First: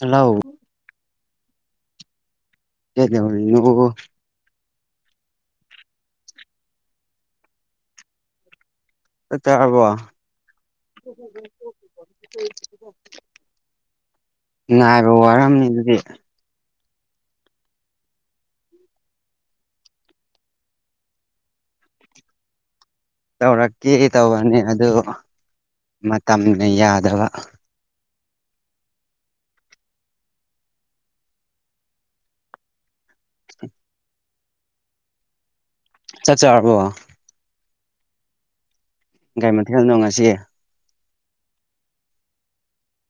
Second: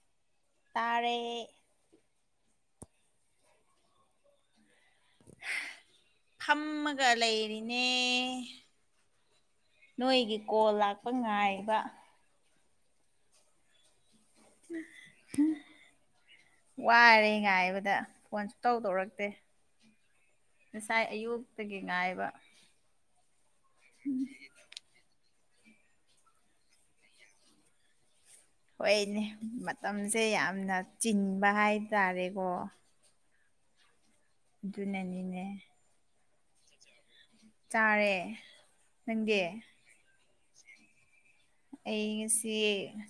ꯍꯜꯂ‌ꯧ ꯇꯥꯔꯦ ꯀꯩꯗꯧꯔꯤꯅꯣ [unintelligible] ꯐꯝꯃꯒ ꯂꯩꯔꯤꯅꯦ ꯆꯥꯛ ꯆꯥꯔꯕꯣ ꯅꯣꯏꯒꯤ ꯀꯣꯜ ꯂꯥꯛꯄ ꯉꯥꯏꯕ ꯉꯥꯏꯕ ꯋꯥꯔꯝꯅꯤ ꯑꯗꯨꯗꯤ ꯋꯥꯔꯦ ꯉꯥꯏꯕꯗ ꯐꯣꯟ ꯁꯨꯡꯇꯧ ꯇꯧꯔꯛꯇꯦ ꯉꯁꯥꯏ ꯑꯌꯨꯛꯇꯒꯤ ꯉꯥꯏꯕ ꯇꯧꯔꯛꯀꯦ ꯇꯧꯕꯅꯤ ꯑꯗꯨ ꯃꯇꯝꯅ ꯌꯥꯗꯕ ꯍꯣꯏꯅꯦ ꯃꯇꯝꯁꯦ ꯌꯥꯝꯅ ꯆꯤꯟꯕ ꯍꯥꯏꯇꯥꯔꯦꯀꯣ ꯑꯗꯨꯅꯅꯤꯅꯦ ꯆꯥꯛ ꯆꯥꯔꯕꯣ ꯆꯥꯔꯦ ꯅꯪꯗꯤ ꯀꯩ ꯃꯊꯦꯜꯅꯣ ꯉꯁꯤ ꯑꯩ ꯉꯁꯤ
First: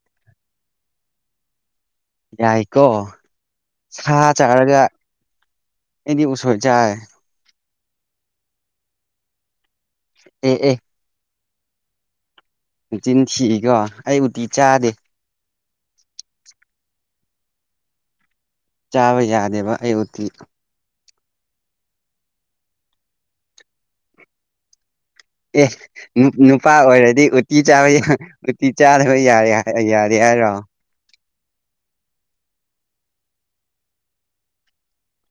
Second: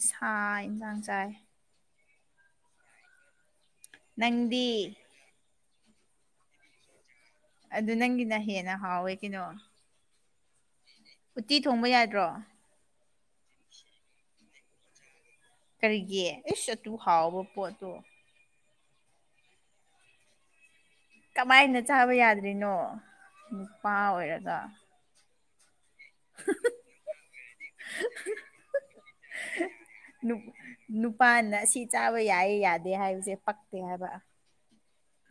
ꯁꯥ ꯏꯟꯖꯥꯡ ꯆꯥꯏ ꯌꯥꯏꯀꯣ ꯁꯥ ꯅꯪꯗꯤ ꯆꯥꯔꯒ ꯑꯩꯗꯤ ꯎꯁꯣꯏ ꯆꯥꯏ ꯑꯗꯨ ꯅꯪꯒꯤꯅ ꯍꯦꯟꯅ ꯍꯥꯎꯋꯦ ꯀꯩꯅꯣ ꯑꯦ ꯑꯦ ꯎꯠꯇꯤ ꯊꯣꯡꯕ ꯌꯥꯗ꯭ꯔꯣ ꯅꯥꯆꯤꯟ ꯊꯤꯀꯣ ꯑꯩ ꯎꯇꯤ ꯆꯥꯗꯦ ꯀꯔꯤꯒꯤ ꯏꯁ ꯑꯗꯨꯛ ꯍꯥꯎꯕ ꯄꯣꯠꯇꯣ ꯆꯥꯕ ꯌꯥꯗꯦꯕ ꯑꯩ ꯎꯇꯤ ꯀꯃꯥꯏꯅ ꯆꯥꯕ ꯌꯥꯗ꯭ꯔꯤꯅꯣ ꯅꯨꯄꯥ ꯑꯣꯏꯔꯒ ꯑꯦ ꯅꯨꯄꯥ ꯑꯣꯏꯔꯗꯤ ꯎꯇꯤ ꯆꯥꯕ ꯎꯇꯤ ꯆꯥꯗꯕ ꯌꯥꯔꯦ ꯌꯥꯔꯦ ꯍꯥꯏꯔꯣ ꯅꯨꯄꯥꯅ ꯁꯤ ꯆꯥꯕ ꯌꯥꯏ ꯌꯥꯗꯦ ꯍꯥꯏꯕꯁꯦ ꯄꯛꯇꯦ ꯍꯥꯏꯕ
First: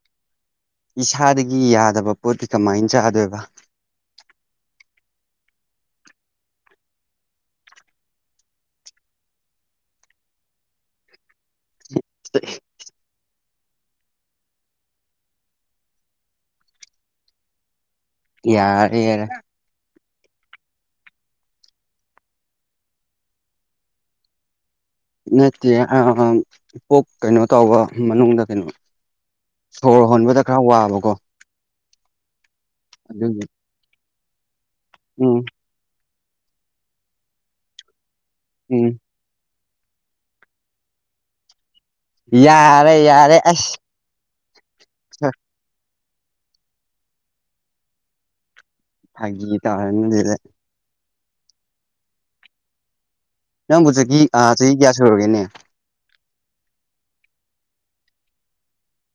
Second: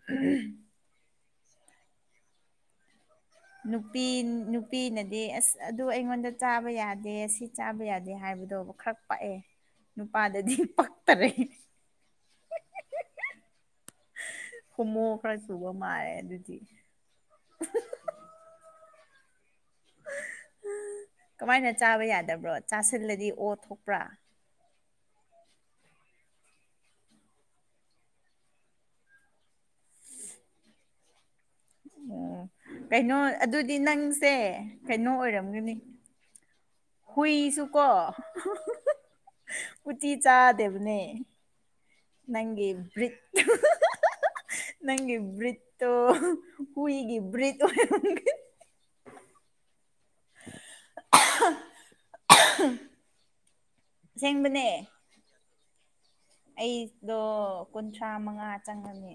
ꯑꯍꯝ ꯏꯁꯥꯗꯒꯤ ꯌꯥꯗꯕ ꯄꯣꯠꯇꯤ ꯀꯃꯥꯏꯟ ꯆꯥꯗꯣꯏꯕ ꯅꯨꯄꯤ ꯅꯨꯄꯤꯅꯗꯤ ꯑꯁ ꯑꯗꯨ ꯑꯩꯉꯣꯟꯗ ꯆꯥꯕ ꯌꯥꯗꯦ ꯁꯤ ꯆꯥꯕ ꯌꯥꯗꯦ ꯍꯥꯏꯕꯗꯣ ꯈꯔ ꯄꯛꯑꯦ ꯅꯨꯄꯥꯗꯗꯤ ꯄꯛꯇꯔꯦ ꯍꯨꯝꯃꯣ ꯈꯔ ꯆꯨꯕ ꯃꯥꯜꯂꯦ ꯑꯗꯨꯗꯤ ꯌꯥꯔꯦ [unintelligible] ꯀꯃꯥꯏꯅ ꯆꯥꯕ ꯌꯥꯗꯕ꯭ꯔꯣ ꯆꯥꯁꯤꯜꯂꯗꯤ ꯑꯣ ꯊꯣꯛꯄ꯭ꯔꯥ ꯅꯠꯇꯦ [unintelligible] ꯄꯣꯛ ꯀꯩꯅꯣ ꯇꯧꯕ ꯃꯅꯨꯡꯗ ꯀꯩꯅꯣ ꯁꯣꯔ ꯍꯣꯟꯕꯗ ꯈꯔ ꯋꯥꯕꯀꯣ ꯑꯣ ꯀꯩꯅꯣ ꯑꯗꯨꯒꯤ ꯑꯗꯨꯗꯤ ꯅꯪꯁꯦ ꯀꯩꯅꯣ ꯎꯝ ꯑꯣꯏꯔꯝꯒꯅꯤ ꯍꯨꯏꯁꯨ ꯀꯣ [unintelligible] ꯎꯝ ꯎꯇꯤ ꯆꯥꯗꯦꯕꯅꯦ ꯅꯪꯒꯤ ꯌꯥꯔꯦ ꯕ꯭ꯔꯤꯠ ꯌꯥꯔꯦ [unintelligible] ꯑꯁ ꯅꯪꯒꯤ ꯕ꯭ꯔꯤꯠꯇꯣ ꯍꯨꯏꯒꯤ ꯕ꯭ꯔꯤꯠ ꯑꯣꯢꯔꯝꯒꯅꯤ ꯐꯥꯒꯤ ꯇꯥꯔꯝꯅꯤꯗ [unintelligible] ꯅꯪꯕꯨ ꯆꯍꯤ ꯑ ꯆꯍꯤ ꯑꯁꯦꯡꯕꯅꯦ ꯀꯌꯥ ꯁꯨꯨꯔꯒꯦꯅꯦ ꯑꯩꯗꯣ ꯀꯨꯟꯊ꯭ꯔꯥ ꯃꯉꯥ ꯆꯪꯉꯛꯌꯦ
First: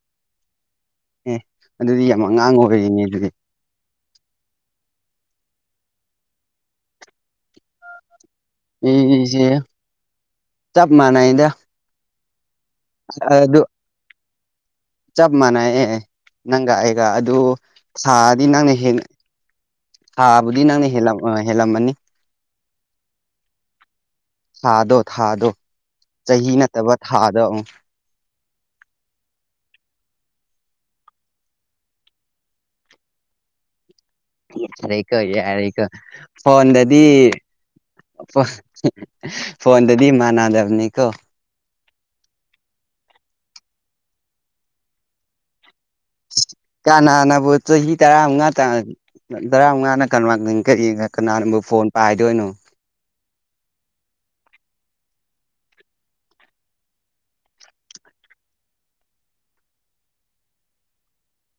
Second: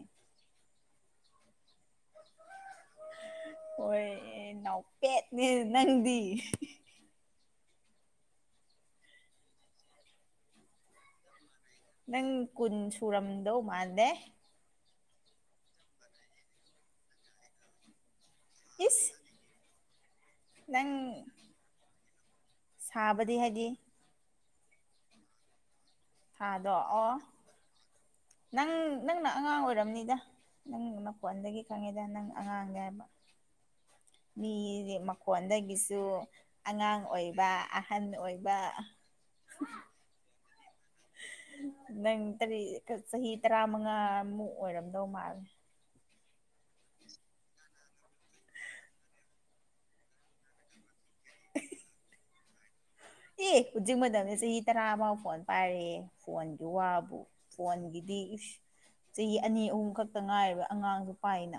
ꯑꯦ ꯑꯗꯨꯗꯤ ꯌꯥꯝ ꯑꯉꯥꯡ ꯑꯣꯏꯔꯤꯅꯦ ꯑꯗꯨꯗꯤ ꯍꯣꯏ ꯑꯦ ꯅꯥꯎꯄꯦꯠꯅꯦ ꯅꯪꯗꯤ ꯑꯩꯁꯦ ꯆꯞ ꯃꯥꯟꯅꯩꯗ ꯅꯪ ꯀꯨꯟ ꯁꯨꯔꯝꯗꯧ ꯑꯗꯨ ꯃꯥꯥꯟꯗꯦ ꯆꯞ ꯃꯥꯟꯅꯩ ꯌꯦ ꯅꯪꯒ ꯑꯩꯒ ꯑꯗꯨ ꯁꯥꯗꯤ ꯅꯪꯅ ꯍꯦꯟ ꯏꯁ ꯁꯥꯕꯨꯗꯤ ꯅꯪꯅ ꯅꯪ ꯍꯦꯜꯂ ꯍꯦꯜꯂꯝꯃꯅꯤ ꯁꯥꯕꯗꯤ ꯍꯥꯏꯗꯤ ꯊꯥꯗꯣ ꯊꯥꯗꯣ ꯆꯍꯤ ꯊꯥꯗꯣ ꯅꯠꯇꯕ ꯑꯣ ꯊꯥꯗꯣ ꯎꯝ ꯅꯪ ꯅꯪꯅ ꯑꯉꯥꯡ ꯑꯣꯏꯔꯝꯅꯤꯗ ꯅꯪ ꯅꯈꯣꯟꯗꯒꯤ ꯈꯪꯉꯤꯗ ꯅꯪ ꯑꯉꯥꯡꯅꯤ ꯍꯥꯏꯕ [inaudible] ꯃꯤꯗꯤ ꯌꯥꯔꯦꯀꯣ ꯌꯥꯔꯦꯀꯣ ꯃꯈꯣꯟꯗꯒꯤꯁꯨ ꯐꯣꯟꯗꯗꯤ ꯑꯉꯥꯡ ꯑꯣꯏꯕ ꯑꯍꯟ ꯑꯣꯏꯕ [unintelligible] ꯐꯣꯟꯗꯗꯤ ꯃꯥꯟꯅꯗꯝꯅꯦꯀꯣ ꯅꯪ ꯇꯔꯤ ꯆꯍꯤ ꯇꯔꯥꯃꯉꯥꯃꯨꯛ ꯑꯣꯏꯔꯝꯗꯧ ꯃꯥꯜꯂꯤ ꯀꯥꯅꯥꯅꯕꯨ ꯆꯍꯤ ꯇꯔꯥꯃꯉꯥ [unintelligible] ꯇꯔꯥꯃꯉꯥꯅ [unintelligible] ꯀꯅꯥꯅꯕꯨ ꯐꯣꯟ ꯄꯥꯏꯗꯣꯏꯅꯣ ꯑꯦ ꯍꯨꯖꯤꯛ ꯃꯇꯝꯗꯤ ꯆꯍꯤ ꯇꯔꯥꯕꯥꯎ ꯐꯣꯟ ꯄꯥꯏꯔꯦꯍꯦ ꯐꯣꯟꯒꯤ ꯋꯥꯕꯨ ꯐꯣꯟꯒꯤꯗꯤ ꯏꯁ ꯆꯍꯤ ꯑꯅꯤ ꯑꯍꯨꯝ ꯈꯛꯇ ꯉꯥꯏꯔꯤꯕ ꯑꯉꯥꯡꯁꯨ ꯄꯥꯏꯅ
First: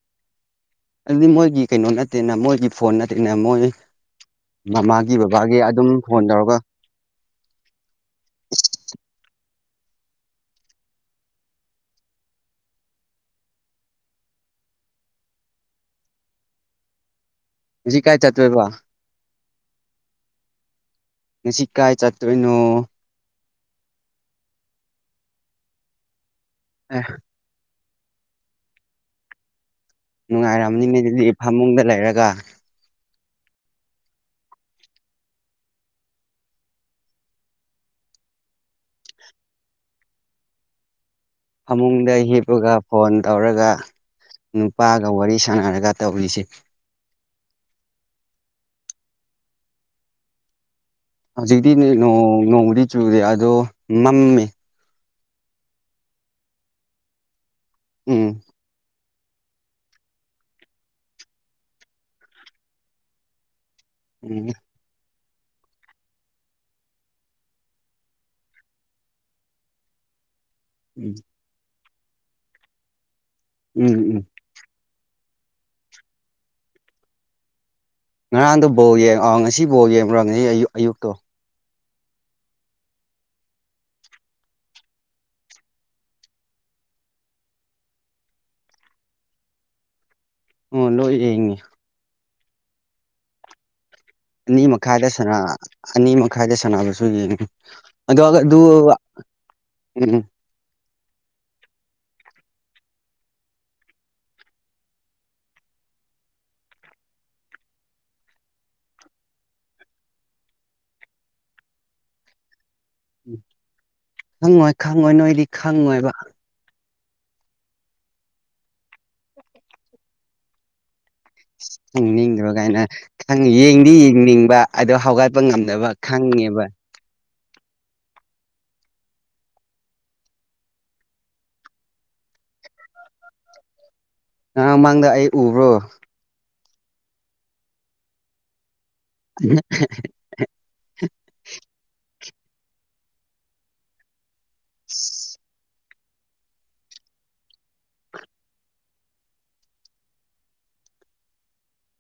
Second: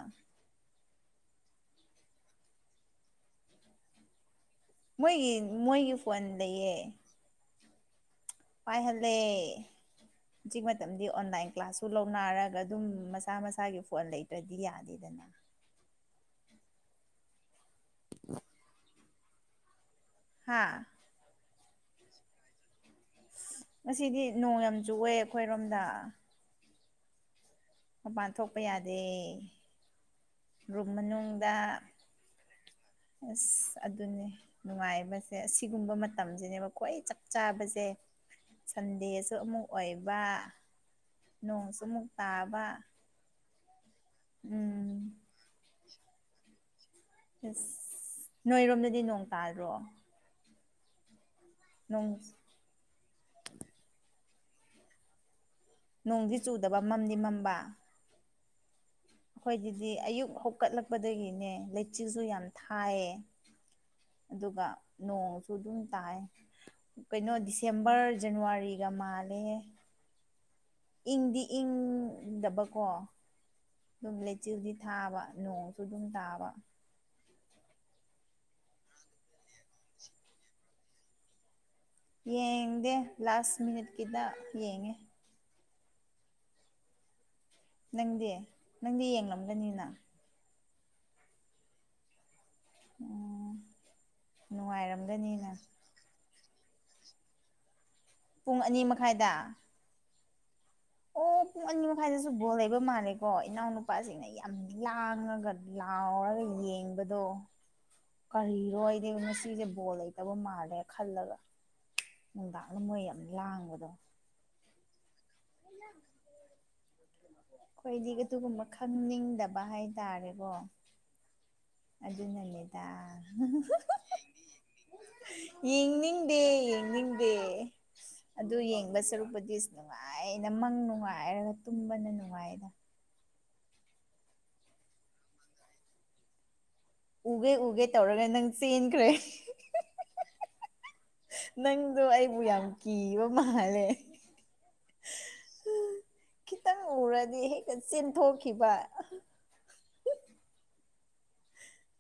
ꯑꯗꯨꯗꯤ ꯃꯣꯏꯒꯤ ꯀꯩꯅꯣ ꯅꯠꯇꯦꯅ ꯃꯣꯏꯒꯤ ꯐꯣꯟ ꯅꯠꯇꯦꯅ ꯃꯣꯏ ꯃꯃꯥꯒꯤ ꯃꯣꯏꯒꯤ ꯕꯕꯥꯒꯤ ꯑꯗꯨꯝ ꯃꯣꯏꯒꯤ ꯐꯣꯟ ꯇꯧꯔꯒ ꯂꯩꯌꯦ ꯄꯥꯏꯍꯜꯂꯦ ꯍꯧꯖꯤꯛ ꯃꯇꯝꯗꯤ ꯑꯣꯟꯂꯥꯏꯟ ꯀ꯭ꯂꯥꯁꯁꯨ ꯂꯧꯅꯔꯒ ꯑꯗꯨꯝ ꯃꯁꯥ ꯃꯁꯥꯒꯤ ꯐꯣꯟ ꯂꯩꯇ꯭ꯔꯗꯤ ꯌꯥꯗꯦꯗꯅ ꯍꯨꯖꯤꯛ ꯀꯥꯏ ꯆꯠꯇꯣꯢꯕ ꯍꯥꯥ ꯉꯁꯤ ꯀꯥꯏ ꯆꯠꯇꯣꯏꯅꯣ ꯉꯁꯤꯗꯤ ꯅꯣꯡ ꯌꯥꯝ ꯆꯨꯋꯦ ꯑꯈꯣꯏꯔꯣꯝꯗ ꯑꯦ ꯃꯄꯥꯟ ꯊꯣꯛꯄ ꯌꯥꯗꯦ ꯔꯨꯝ ꯅꯨꯡꯉꯥꯏꯔꯝꯅꯤꯅꯦ ꯑꯗꯨꯗꯤ ꯐꯃꯨꯡꯗ ꯃꯅꯨꯡꯗ ꯂꯩꯔꯒ ꯑꯁ ꯑꯗꯨꯅꯦ ꯅꯨꯡꯉꯥꯏꯕꯁꯦ ꯑꯁꯤꯒꯨꯝꯕ ꯃꯇꯝꯖꯤꯅꯦꯕ ꯈ꯭ꯋꯥꯏ ꯆꯞ ꯆꯥꯕꯖꯦ ꯁꯟꯗꯦꯁꯨ ꯑꯃꯨꯛ ꯑꯣꯏꯕ ꯅꯣꯡꯁꯨ ꯑꯃꯨꯛ ꯐꯃꯨꯡꯗ ꯇꯥꯕ ꯍꯤꯞꯄꯒ ꯐꯣꯟ ꯇꯧꯔꯒ ꯅꯨꯄꯥꯒ ꯎꯝ ꯋꯥꯔꯤ ꯁꯥꯟꯅꯔꯒ ꯇꯧꯔꯤꯁꯦ ꯏꯁ ꯅꯣꯏꯔꯣꯝꯗꯗꯤ ꯅꯣꯡ ꯇꯥꯗ꯭ꯔꯣ ꯍꯧꯖꯤꯛꯇꯤ ꯅꯣꯡ ꯅꯣꯡꯕꯨꯗꯤ ꯆꯨꯨꯗꯦ ꯑꯗꯣ ꯃꯝꯃꯦ ꯅꯣꯡꯗꯤ ꯆꯨꯗꯕ ꯃꯝꯗꯤ ꯃꯝꯕ ꯎꯝ ꯈꯣꯏꯒꯤꯗꯤ ꯑꯌꯨꯛ ꯍꯧꯒꯠꯂꯛꯄꯗꯒꯤꯅꯦ ꯂꯩꯆꯤꯜꯁꯨ ꯌꯥꯝ ꯊꯥꯏꯌꯦ ꯎꯝ ꯑꯗꯨꯒ ꯅꯣꯡꯁꯨ ꯑꯗꯨꯝ ꯇꯥꯏ ꯀꯩꯅꯣ ꯗꯤꯁꯦꯝꯕꯔ ꯖꯟꯋꯥꯔꯤꯒ ꯃꯥꯜꯂꯦꯍꯦ ꯎꯝ ꯏꯪꯗꯤ ꯏꯪꯗꯕꯀꯣ ꯎꯝ [unintelligible] ꯆꯤꯜꯗꯤ ꯊꯥꯕ ꯅꯣꯡꯁꯨ ꯑꯗꯨꯝ ꯇꯥꯕ ꯉꯔꯥꯡꯗꯣ ꯕꯣꯜ ꯌꯦꯡ ꯑꯣ ꯉꯁꯤ ꯕꯣꯜ ꯌꯦꯡꯕ꯭ꯔꫭ ꯉꯁꯤ ꯑꯌꯨꯛ ꯑꯌꯨꯛꯇꯣ ꯌꯦꯡꯗꯦ ꯂꯥꯁ ꯃꯤꯅꯤꯠꯀꯤꯗ ꯌꯦꯡꯉꯦ ꯅꯪꯗꯤ ꯅꯪꯗꯤ ꯌꯦꯡꯂꯝꯒꯅꯤꯅ ꯑꯣ ꯂꯣꯏ ꯌꯦꯡꯉꯤ ꯑꫭ ꯑꯅꯤ ꯃꯈꯥꯏꯗ ꯁꯥꯟꯅ ꯑꯅꯤ ꯃꯈꯥꯏꯗ ꯁꯥꯟꯅꯕꯁꯨ ꯌꯦꯡꯉꯦ [unintelligible] ꯑꯗꯨ ꯄꯨꯡ ꯑꯅꯤ ꯃꯈꯥꯏꯗ ꯎꯝ ꯑꯣ ꯄꯨꯡ ꯑꯅꯤ ꯃꯈꯥꯏꯗꯁꯨ ꯕꯣꯜ ꯂꯩꯕ ꯃꯥꯜꯂꯦꯀꯣ ꯏꯅꯥꯎꯅꯨꯄꯥꯖꯤꯡꯅ ꯌꯥꯝ ꯂꯥꯡꯔꯒ ꯂꯥꯎꯔꯒ ꯌꯦꯡꯕꯗꯣ ꯀꯔꯤꯔꯣ ꯑꯩꯗꯤ ꯉꯁꯤꯖꯦ ꯕꯣꯜ ꯂꯩꯇꯕ ꯃꯥꯜꯂꯦ ꯈꯜꯂꯒ ꯅꯨꯡꯗꯥꯡꯅ ꯃꯣꯏ ꯌꯥꯝ ꯂꯥꯡꯕꯗꯣ ꯈꯪꯉꯣꯏ ꯈꯪꯉꯣꯏ ꯅꯣꯏꯗꯤ ꯈꯪꯉꯣꯏꯕ ꯈꯣꯏꯗꯤ ꯑꯗꯨꯒꯨꯝꯕ ꯈꯪꯅꯤꯡꯗꯕ ꯍꯥꯏꯇꯥꯔꯦꯀꯣ [inaudible] ꯈꯪꯅꯤꯡꯗꯕ ꯒꯥꯏꯅ ꯑꯗꯨꯅꯅꯦꯗ ꯈꯪꯉꯦ ꯌꯦꯡꯗꯤ ꯌꯦꯡꯅꯤꯡꯕ ꯑꯗꯣ ꯍꯧꯒꯠꯄ ꯉꯝꯗꯕ ꯈꯪꯉꯦꯕ ꯕꯦ ꯑꯗꯨ ꯌꯦꯡꯕ ꯁꯔꯨꯛꯄꯨꯗꯤ ꯅꯨꯡꯉꯥꯏꯅ ꯃꯪ ꯅꯨꯡꯉꯥꯏꯔꯒ ꯇꯨꯝꯕꯅ ꯅꯨꯡꯉꯥꯏꯗ ꯉꯔꯥꯡ ꯃꯥꯡꯗ ꯑꯩ ꯎꯕ꯭ꯔꯣ ꯎꯒꯦ ꯎꯒꯦ ꯇꯧꯔꯒ ꯅꯪ ꯆꯦꯟꯈ꯭ꯔꯦ [unintelligible] ꯅꯪꯗꯣ ꯑꯩꯕꯨ ꯌꯥꯝ ꯀꯤꯕ ꯃꯥꯜꯂꯦ ꯈꯤꯇꯪ ꯎꯔꯗꯤ ꯍꯦꯛꯇ ꯆꯦꯟꯊꯣꯛꯈꯤꯕ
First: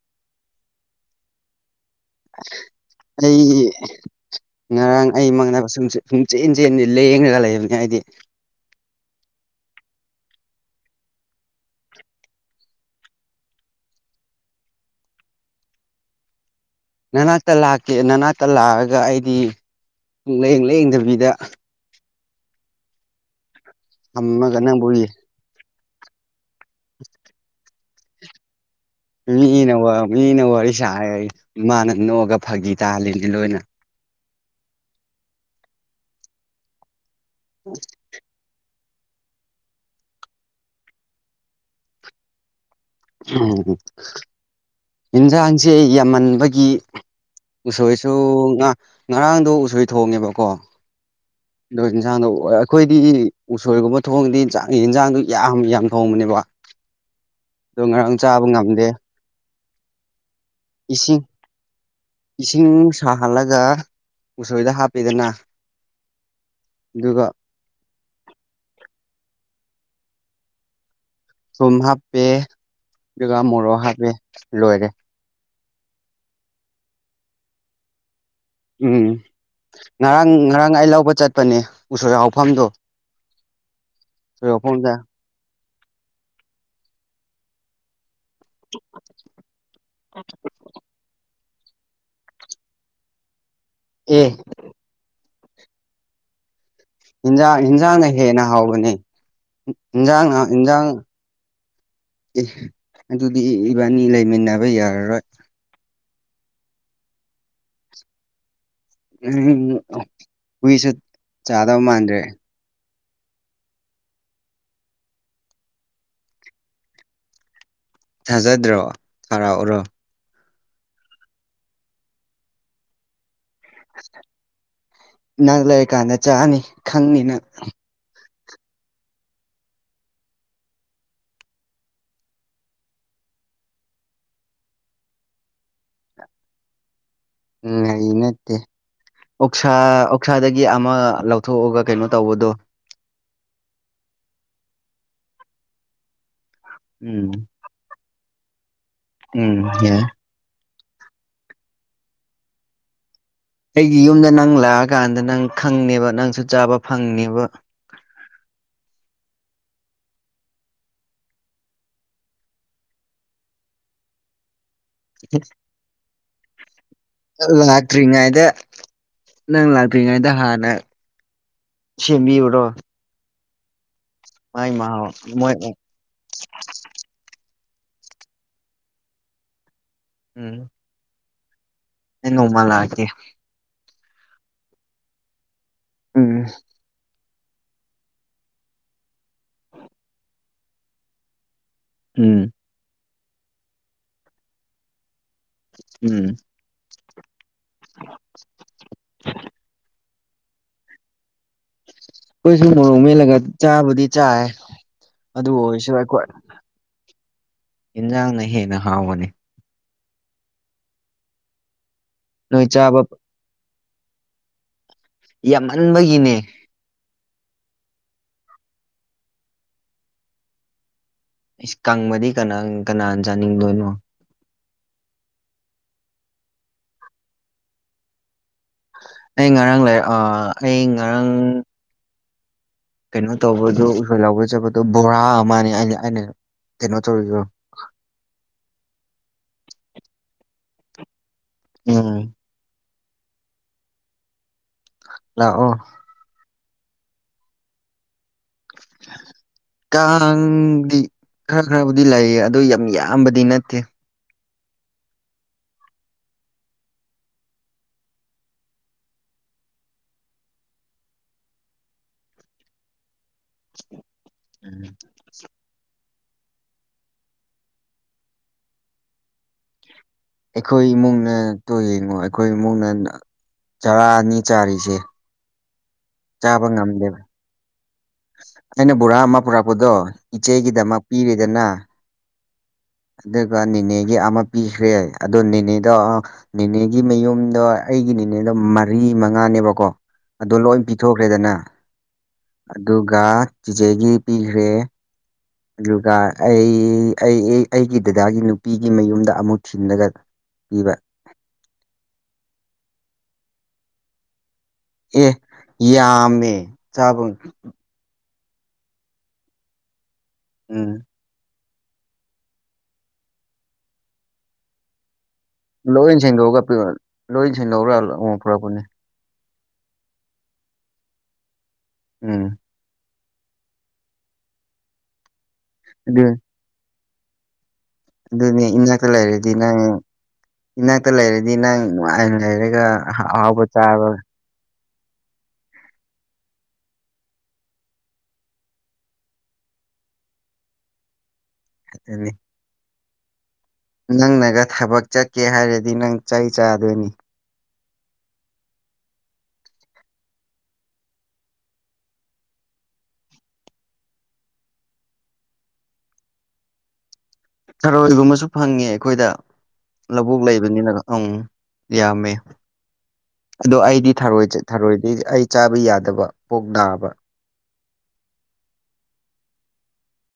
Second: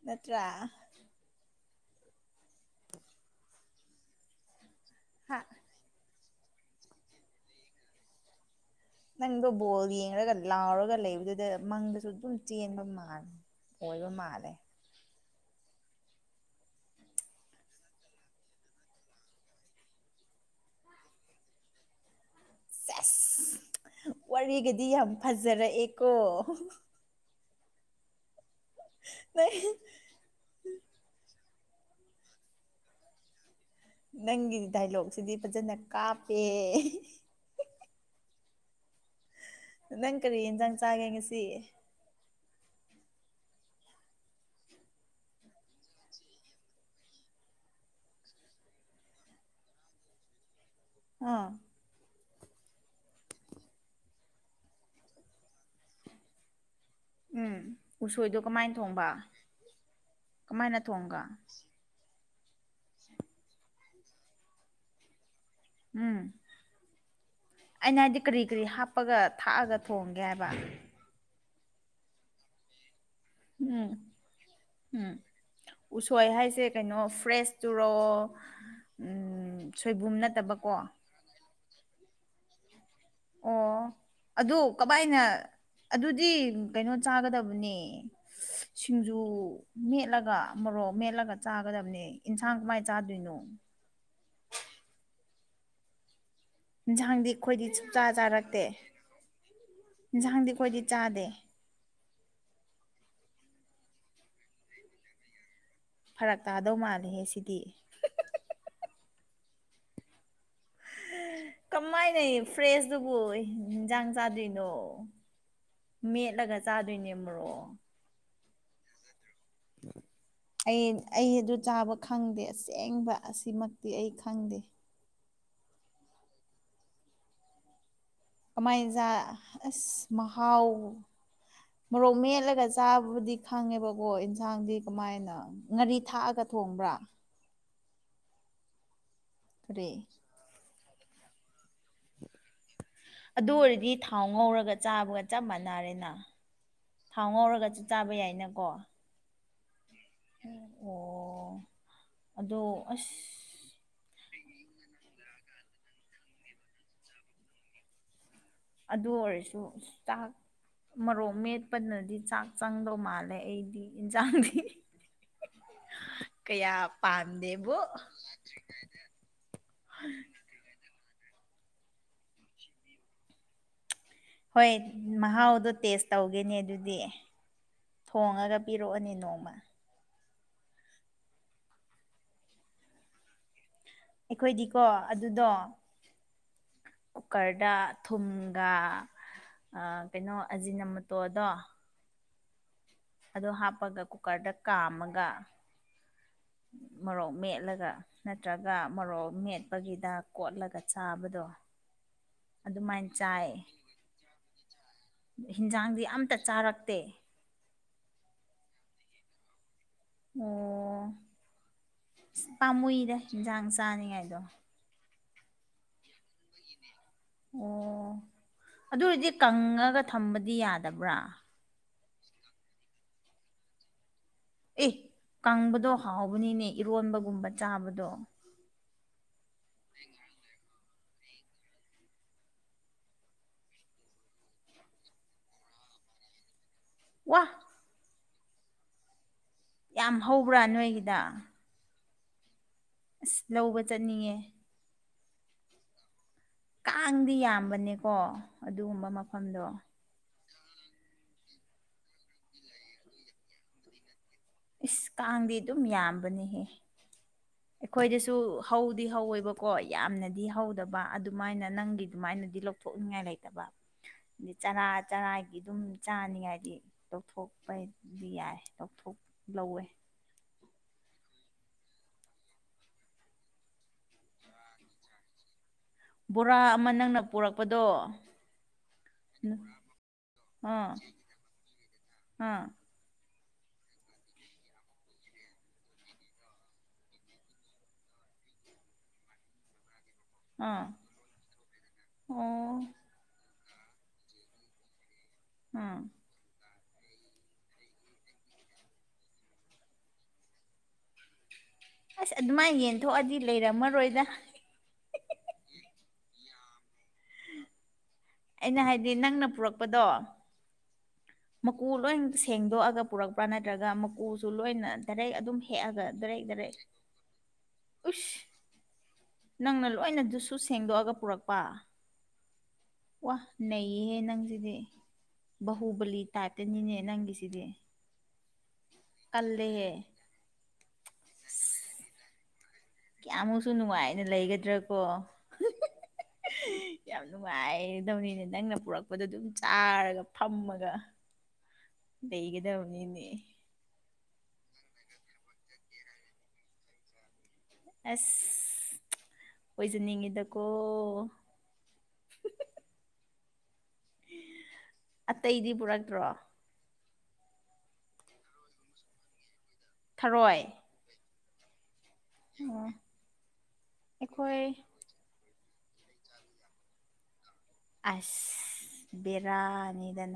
ꯅꯠꯇ꯭ꯔꯥ ꯑꯩ ꯉꯔꯥꯡ ꯑꯩ ꯍꯥ ꯃꯪꯗ [unintelligible] ꯁꯨꯡꯆꯦꯟ ꯆꯦꯟꯗꯦ ꯂꯦꯡꯔꯒ ꯂꯩꯕꯅꯦ ꯑꯩꯗꯤ ꯅꯪꯗꯣ ꯕꯣꯜ ꯌꯦꯡꯔꯒ ꯂꯥꯎꯔꯒ ꯂꯩꯕꯗꯨꯗ ꯃꯪꯗꯁꯨ ꯑꯗꯨꯝ ꯆꯦꯟꯕ ꯃꯥꯜꯂꯦ ꯑꯣꯏꯕ ꯃꯥꯜꯂꯦ ꯅꯅꯥꯛꯇ ꯂꯥꯛꯀꯦ ꯅꯅꯥꯛꯇ ꯂꯥꯛꯑꯒ ꯑꯩꯗꯤ ꯂꯦꯡ ꯂꯦꯡꯗꯕꯤꯗ ꯑꯁ ꯊꯝꯃꯒ ꯋꯥꯔꯤꯒꯗꯤ ꯅꯪꯕꯨ ꯌꯥꯝ ꯐꯖꯔꯛꯑꯦꯀꯣ ꯅꯪ ꯃꯤꯅ ꯋꯥ ꯃꯤꯅ ꯋꯥꯔꯤ ꯁꯥꯔꯒ ꯃꯥꯅ ꯅꯣꯛꯑꯒ ꯐꯥꯒꯤ ꯇꯥꯍꯜꯂꯤꯅꯤ ꯂꯣꯏꯅ ꯅꯪꯒꯤ ꯗꯥꯏꯂꯣꯛꯁꯤꯗꯤ ꯐꯖꯅ ꯀꯥꯞꯄꯦ [inaudible] ꯅꯪ ꯀꯔꯤ ꯏꯟꯖꯥꯡ ꯆꯥꯒꯦ ꯉꯁꯤ ꯎꯝ ꯏꯟꯖꯥꯡꯁꯦ ꯌꯥꯝꯃꯟꯕꯒꯤ ꯎꯁꯣꯏꯁꯨ ꯉꯥ ꯉꯔꯥꯡꯗꯣ ꯎꯁꯣꯏ ꯊꯣꯡꯉꯦꯕꯀꯣ ꯑꯥ ꯑꯗꯨ ꯏꯟꯖꯥꯡꯗꯣ ꯑꯩꯈꯣꯏꯗꯤ ꯎꯁꯣꯏꯒꯨꯝꯕ ꯊꯣꯡꯉꯗꯤ ꯆꯥꯡ ꯌꯦꯟꯖꯥꯡꯗꯣ ꯌꯥꯝ ꯌꯥꯝ ꯊꯣꯡꯕꯅꯦꯕ ꯎꯝ ꯑꯗꯣ ꯉꯔꯥꯡ ꯎꯁꯣꯏꯗꯣ ꯆꯥꯕ ꯀꯃꯥꯏꯅ ꯉꯝꯗꯦ ꯊꯣꯡꯕ ꯀꯃꯥꯏꯅ ꯊꯣꯡꯒ ꯏꯁꯤꯡ ꯏꯁꯤꯡ ꯁꯥꯍꯜꯂꯒ ꯎꯁꯣꯏꯗ ꯍꯥꯞꯄꯦꯗꯅ ꯎꯝ ꯑꯗꯨꯒ ꯑꯩꯅ ꯍꯥꯏꯗꯤ ꯀꯔꯤ ꯀꯔꯤ ꯍꯥꯞꯄꯒ ꯊꯥꯛꯑꯒ ꯊꯣꯡꯒꯦ ꯍꯥꯏꯕ ꯊꯨꯝ ꯍꯥꯞꯄꯦ ꯑꯗꯨꯒ ꯃꯣꯔꯣꯛ ꯎꯝ ꯍꯥꯞꯄꯦ ꯂꯣꯏꯔꯦ ꯎꯝ ꯎꯁꯣꯏ ꯍꯥꯏꯁꯦ ꯀꯩꯅꯣ ꯐ꯭ꯔꯦꯁ ꯇꯨꯔꯣ ꯎꯝ ꯉꯔꯥꯡ ꯉꯔꯥꯡ ꯑꯩ ꯂꯧꯕ ꯆꯠꯄꯅꯦ ꯎꯁꯣꯏ ꯍꯧꯐꯝꯗꯣ ꯑꯣ ꯑꯗꯨ ꯀꯃꯥꯏꯅ ꯑꯗꯨꯗꯤ ꯀꯩꯅꯣ ꯆꯥꯒꯗꯕꯅꯦ ꯁꯤꯡꯖꯨ ꯃꯦꯠꯂꯒ ꯃꯣꯔꯣꯛ ꯃꯦꯠꯂꯒ ꯆꯥꯒꯗꯝꯅꯦ ꯏꯟꯁꯥꯡ ꯀꯃꯥꯏ ꯆꯥꯗꯣꯏꯅꯣ ꯑꯦ ꯏꯟꯁꯥꯡꯗꯤ ꯏꯟꯖꯥꯡ ꯑꯩꯈꯣꯏꯗꯤ ꯁꯨꯡꯆꯥ ꯏꯟꯖꯥꯡꯅ ꯍꯦꯟꯅ ꯆꯥꯔꯛꯇꯦ ꯍꯥꯎꯕꯅꯦ ꯏꯟꯖꯥꯡꯅ ꯏꯟꯁꯥꯡꯗꯤ ꯑꯩꯈꯣꯏꯗꯤ ꯏꯟꯖꯥꯡ ꯆꯥꯗꯦ ꯑꯦ ꯑꯗꯨꯗꯤ ꯏꯕꯥꯅꯤ ꯂꯩꯃꯤꯟꯅꯕ ꯌꯥꯔꯔꯣꯏ ꯐꯔꯛ ꯇꯥꯗꯧ ꯃꯥꯜꯂꯦꯍꯦ ꯁꯤꯗꯤ ꯎꯝ ꯍꯨꯏꯁꯨ ꯆꯥꯗꯕ ꯃꯥꯟꯗ꯭ꯔꯦ ꯐ꯭ꯔꯦꯁꯇꯕꯨ ꯌꯦꯟꯖꯥꯡ ꯆꯥꯗꯣꯏꯅꯣ ꯃꯦꯠꯂꯒ ꯆꯥꯗꯣꯏꯅꯦ ꯃꯨꯔꯣꯛ ꯊꯥꯖꯗ꯭ꯔꯣ ꯊꯥꯔꯛꯎꯔꯣ ꯑꯩ ꯑꯩ ꯑꯗꯨ ꯆꯥꯕ ꯈꯪꯗꯦ ꯑꯁꯦꯡꯕ ꯑꯁꯤꯃꯛꯇꯤ ꯑꯩ ꯈꯪꯗꯦ ꯅꯪ ꯂꯩꯔꯀꯥꯟꯗ ꯆꯥꯅꯤ ꯈꯪꯅꯤ ꯅꯪ ꯀꯃꯥꯏꯅꯖꯥ ꯑꯁ ꯃꯍꯥꯎ ꯃꯣꯔꯣꯛ ꯃꯦꯠꯂꯒ ꯆꯥꯕꯕꯨꯗꯤ ꯈꯪꯉꯦꯕꯀꯣ ꯌꯦꯟꯁꯥꯡꯗꯤ ꯀꯃꯥꯏꯅ ꯉꯥꯔꯤ ꯊꯥꯛꯑꯒ ꯊꯣꯡꯕ꯭ꯔꯥ ꯎ ꯉꯥꯔꯤ ꯅꯠꯇꯦ ꯑꯣꯛꯁꯥ ꯀꯔꯤ ꯑꯣꯛꯁꯥꯗꯒꯤ ꯑꯃ ꯂꯧ ꯊꯣꯛꯑꯒ ꯀꯩꯅꯣ ꯇꯧꯕꯗꯣ ꯑꯗꯨ ꯑꯣꯏꯔꯗꯤ ꯊꯥꯎ ꯉꯧꯔꯒ ꯆꯥꯕꯒ ꯆꯞ ꯃꯥꯟꯅꯔꯦꯅ ꯊꯥꯎ ꯎꯝ ꯉꯧꯔꯒꯁꯨ ꯆꯥꯕ ꯌꯥꯏꯅꯀꯣ ꯎꯝ ꯌꯥꯏ ꯑꯣ ꯑꯗꯣ ꯑꯁ ꯑꯩꯒꯤ ꯌꯨꯝꯗ ꯅꯪ ꯂꯥꯛꯑꯀꯥꯟꯗ ꯅꯪ ꯈꯪꯅꯦꯕ ꯅꯪꯁꯨ ꯆꯥꯕ ꯐꯪꯅꯦꯕ ꯑꯗꯨ ꯑꯣꯏꯔꯁꯨ ꯆꯥꯛ ꯃꯔꯣꯛ ꯃꯦꯠꯄꯅꯗꯤ ꯆꯥꯛ ꯆꯪꯗꯧ ꯃꯥꯜꯂꯦ ꯑꯩꯗꯤ ꯏꯟꯁꯥꯡꯗꯤ ꯎ [unintelligible] [unintelligible] ꯀꯌꯥ ꯄꯥꯝ ꯅꯪ ꯂꯥꯛꯇ꯭ꯔꯤꯉꯩꯗ ꯅꯪ ꯂꯥꯛꯇ꯭ꯔꯤꯉꯩꯗ ꯍꯥꯟꯅ ꯁꯦꯝꯕꯤꯌꯨꯔꯣ ꯃꯥꯏ ꯍꯣꯏ ꯃꯍꯥꯎ ꯃꯣꯏ ꯃꯍꯥꯎꯗꯣ ꯇꯦꯁ ꯇꯧꯒꯦꯅꯦ ꯑꯗꯨꯗꯤ ꯊꯣꯡꯉꯒ ꯄꯤꯔꯛꯑꯣꯅꯦ ꯅꯣꯡꯃ ꯎꯝ ꯅꯣꯡꯃ ꯂꯥꯛꯀꯦ ꯑꯩꯈꯣꯏꯗꯤꯀꯣ ꯑꯗꯨꯗꯣ ꯎꯝ ꯀꯨꯀꯔꯗꯥ ꯊꯨꯝꯒꯥ ꯑ ꯀꯩꯅꯣ ꯑꯖꯤꯅ ꯃꯇꯣꯔꯗꯣ ꯎꯝ ꯑꯣꯗꯣ ꯍꯥꯞꯄꯑꯒ ꯀꯨꯀꯔꯗ ꯀꯥꯝꯃꯒ ꯎꯝ ꯃꯣꯔꯣꯛ ꯃꯦꯠꯂꯒ ꯅꯠꯇ꯭ꯔꯒ ꯃꯣꯔꯣꯛ ꯃꯦꯠꯄꯒꯤꯗꯥ ꯀꯣꯠꯂꯒ ꯆꯥꯕꯗꯣ ꯑꯩꯈꯣꯏꯁꯨ ꯃꯣꯔꯣꯛ ꯑꯗꯨꯃꯥꯏꯅ ꯃꯦꯠꯂꯒ ꯆꯥꯏ ꯆꯥꯕꯨꯗꯤ ꯆꯥꯏ ꯑꯗꯨ ꯑꯣꯏꯔꯁꯨ ꯍꯤꯟꯖꯥꯡꯗꯤ ꯑꯩꯈꯣꯏ ꯑꯝꯇ ꯆꯥꯔꯛꯇꯦ ꯌꯦꯟꯖꯥꯡꯅ ꯍꯦꯟꯅ ꯍꯥꯎꯕꯅꯤ ꯑꯣ ꯑꯁ ꯅꯣꯏ ꯆꯥꯕ ꯄꯥꯝꯃꯨꯏꯗ ꯏꯟꯖꯥꯡ ꯆꯥꯅꯤꯡꯉꯥꯏꯗꯣ ꯌꯥꯝꯃꯟꯕꯒꯤꯅꯦ ꯑꯣ ꯑꯗꯨ ꯑꯣꯏꯔꯗꯤ ꯀꯪꯉꯒ ꯊꯝꯕꯗꯤ ꯌꯥꯗꯕ꯭ꯔꯥ ꯏꯁ ꯀꯪꯕꯗꯤ ꯀꯅꯥ ꯀꯅꯥꯅ ꯆꯥꯅꯤꯡꯗꯣꯏꯅꯣ ꯑꯦ ꯀꯪꯕꯗꯣ ꯍꯥꯎꯕꯅꯤꯅꯦ ꯏꯔꯣꯟꯕꯒꯨꯝꯕ ꯆꯥꯕꯗꯣ ꯑꯩ ꯉꯔꯥꯡ ꯂꯩ ꯑꯥ ꯐꯩ ꯉꯔꯥꯡ ꯀꯩꯅꯣ ꯇꯧꯕꯗꯨ ꯎꯁꯣꯏ ꯂꯧꯕ ꯆꯠꯕꯗꯣ ꯕꯣꯔꯥ ꯑꯃꯅꯦ ꯑꯩꯅ ꯑꯩꯅ ꯀꯩꯅꯣ ꯇꯧꯔꯤꯗꯣ ꯋꯥ ꯌꯥꯝ ꯍꯧꯕ꯭ꯔꯥ ꯅꯣꯏꯒꯤꯗ ꯎꯝ ꯑꯁ ꯂꯧꯕ ꯆꯠꯅꯤꯡꯉꯦ ꯂꯛꯑꯣ ꯀꯥꯡꯗꯤ ꯌꯥꯝꯕꯅꯦꯀꯣ ꯑꯗꯨꯒꯨꯝꯕ ꯃꯐꯝꯗꯣ ꯀꯥꯡꯗꯤ ꯈꯔ ꯈꯔꯕꯨꯗꯤ ꯂꯩꯌꯦ ꯑꯗꯨ ꯌꯥꯝ ꯌꯥꯝꯕꯗꯤ ꯅꯠꯇꯦ ꯏꯁ ꯀꯥꯡꯗꯤ ꯑꯗꯨꯝ ꯌꯥꯝꯕꯅꯤꯍꯦ ꯑꯩꯈꯣꯏꯗꯁꯨ ꯍꯧꯗꯤ ꯍꯧꯋꯦꯕꯀꯣ ꯌꯥꯝꯅꯗꯤ ꯍꯧꯗꯕ ꯑꯗꯨꯃꯥꯏꯅ ꯅꯪꯒꯤ ꯑꯗꯨꯃꯥꯏꯅꯗꯤ ꯂꯧ ꯊꯣꯛꯅꯤꯡꯉꯥꯏ ꯂꯩꯇꯕ ꯆꯔꯥ ꯆꯔꯥꯒꯤ ꯑꯗꯨꯝ ꯆꯥꯅꯤꯡꯉꯥꯏꯗꯤ ꯂꯧꯊꯣꯛꯄ ꯍꯥꯏꯗꯤ ꯌꯥꯏ ꯂꯧꯊꯣꯛ ꯂꯧꯋꯦ ꯑꯩꯈꯣꯏ ꯏꯃꯨꯡꯅ ꯇꯣ ꯌꯦꯡꯉꯣ ꯑꯩꯈꯣꯏ ꯏꯃꯨꯡꯅ ꯆꯔꯥ ꯑꯅꯤ ꯆꯥꯔꯤꯁꯦ ꯕꯣꯔꯥ ꯆꯥꯕ ꯑꯃ ꯉꯝꯗꯦꯕ ꯅꯪꯅ ꯄꯨꯔꯛꯄꯗꯣ ꯑꯩꯅ ꯕꯣꯔꯥ ꯑꯃ ꯄꯨꯔꯛꯄꯗꯣ ꯏꯆꯦꯒꯤꯗꯃꯛ ꯄꯤꯔꯦꯗꯅ ꯍꯥ ꯑꯗꯨꯒ ꯅꯦꯅꯦꯒꯤ ꯑꯃ ꯄꯤꯈ꯭ꯔꯦ ꯑꯗꯣ ꯅꯦꯅꯦꯗꯣ ꯅꯦꯅꯦꯒꯤ ꯃꯌꯨꯝꯗꯣ ꯑꯩꯒꯤ ꯅꯦꯅꯦꯗꯣ ꯃꯔꯤ ꯃꯉꯥꯅꯦꯕꯀꯣ ꯑꯗꯨ ꯂꯣꯏ ꯑꯥ ꯄꯤꯊꯣꯛꯈ꯭ꯔꯦꯗꯅ ꯑꯣ ꯑꯗꯨꯒ ꯆꯤꯖꯦꯒꯤ ꯄꯤꯈ꯭ꯔꯦ ꯑꯥ ꯑꯗꯨꯒ ꯑꯩ ꯑꯩ ꯑꯩꯒꯤ ꯗꯗꯥꯒꯤ ꯅꯨꯄꯤꯒꯤ ꯃꯌꯨꯝꯗ ꯑꯃꯨꯛ ꯊꯤꯜꯂꯒ ꯄꯤꯕ ꯑꯁ ꯑꯗꯨꯃꯥꯏꯅ ꯌꯦꯟꯊꯣꯛꯑꯗꯤ ꯂꯩꯔꯝꯃꯔꯣꯏꯗ ꯑꯦ ꯌꯥꯝꯃꯦ ꯆꯥꯕ ꯑꯩꯅ ꯍꯥꯏꯗꯤ ꯅꯪꯅ ꯄꯨꯔꯛꯄꯗꯣ ꯎꯝ ꯃꯀꯨ ꯂꯣꯏ ꯁꯦꯡꯗꯣꯛꯑꯒ ꯄꯨꯔꯛꯄ꯭ꯔꯥ ꯅꯠꯇ꯭ꯔꯒ ꯃꯀꯨꯁꯨ ꯂꯣꯏꯅ ꯗꯥꯏꯔꯦꯛ ꯑꯗꯨꯝ ꯍꯦꯛꯑꯒ ꯂꯣꯏ ꯗꯥꯏꯔꯦꯛ ꯁꯦꯡꯗꯣꯛꯔꯒ ꯗꯥꯏꯔꯦꯛ ꯄꯨꯔꯛ ꯂꯣꯏꯅ ꯁꯦꯡꯗꯧꯔꯒ ꯎꯝ ꯎꯁ ꯄꯨꯔꯛꯄꯅꯦ ꯅꯪꯅ ꯂꯣꯏꯅꯗꯨꯁꯨ ꯁꯦꯡꯗꯣꯛꯑꯒ ꯄꯨꯔꯛꯄ ꯎꯝ ꯋꯥ ꯅꯩꯌꯦꯍꯦ ꯅꯪꯁꯤꯗꯤ ꯕꯥꯍꯨꯕꯂꯤ ꯑꯗꯨ ꯇꯥꯏꯞ ꯇꯤꯅꯤꯅꯦ ꯅꯪꯒꯤꯁꯤꯗꯤ ꯑꯗꯨꯅꯤ ꯏꯅꯥꯛꯇ ꯂꯩꯔꯗꯤ ꯅꯪ ꯀꯜꯂꯦꯍꯦ ꯏꯅꯥꯛꯇ ꯂꯩꯔꯗꯤ ꯅꯪ ꯅꯨꯡꯉꯥꯏꯅ ꯂꯩꯔꯒ ꯑꯍꯥꯎ ꯑꯍꯥꯎꯕ ꯀꯌꯥꯃꯨꯛꯁꯨ ꯆꯥꯕ ꯅꯨꯡꯉꯥꯏꯅ ꯂꯩꯒꯗ꯭ꯔꯥ ꯀꯣ [unintelligible] ꯌꯥꯝ ꯅꯨꯡꯉꯥꯏꯗꯕꯅꯤꯅꯦ ꯅꯪꯅ ꯄꯨꯔꯛꯄꯗꯣ ꯑꯗꯨꯝ ꯆꯥꯔꯒ ꯐꯝꯃꯒ ꯈꯛꯇꯅꯤ ꯂꯩꯒꯗꯧꯅꯤꯅꯦ ꯅꯪꯅꯒ ꯊꯕꯛ ꯆꯠꯀꯦ ꯍꯥꯏꯔꯗꯤ ꯅꯪ ꯆꯩ ꯆꯥꯗꯣꯏꯅꯤ ꯑꯁ ꯑꯣꯏꯖꯅꯤꯡꯉꯤꯗꯀꯣ ꯑꯇꯩꯗꯤ ꯄꯨꯔꯛꯇ꯭ꯔꯣ ꯊꯔꯣꯏ ꯒꯨꯝꯕꯁꯨ ꯐꯪꯉꯦ ꯑꯩꯈꯣꯏꯗ ꯂꯧꯕꯨꯛ ꯊꯔꯣꯏ ꯂꯩꯕꯅꯤꯅ ꯑꯪ ꯌꯥꯝꯃꯦ ꯑꯣ ꯑꯗꯣ ꯑꯩꯗꯤ ꯊꯔꯣꯏ ꯑꯩꯈꯣꯏ ꯊꯔꯣꯏꯗꯤ ꯑꯩ ꯆꯥꯕ ꯌꯥꯗꯕ ꯄꯨꯛ ꯅꯥꯕ ꯑꯁ ꯕꯦꯔꯥꯅꯤꯗ ꯅꯪ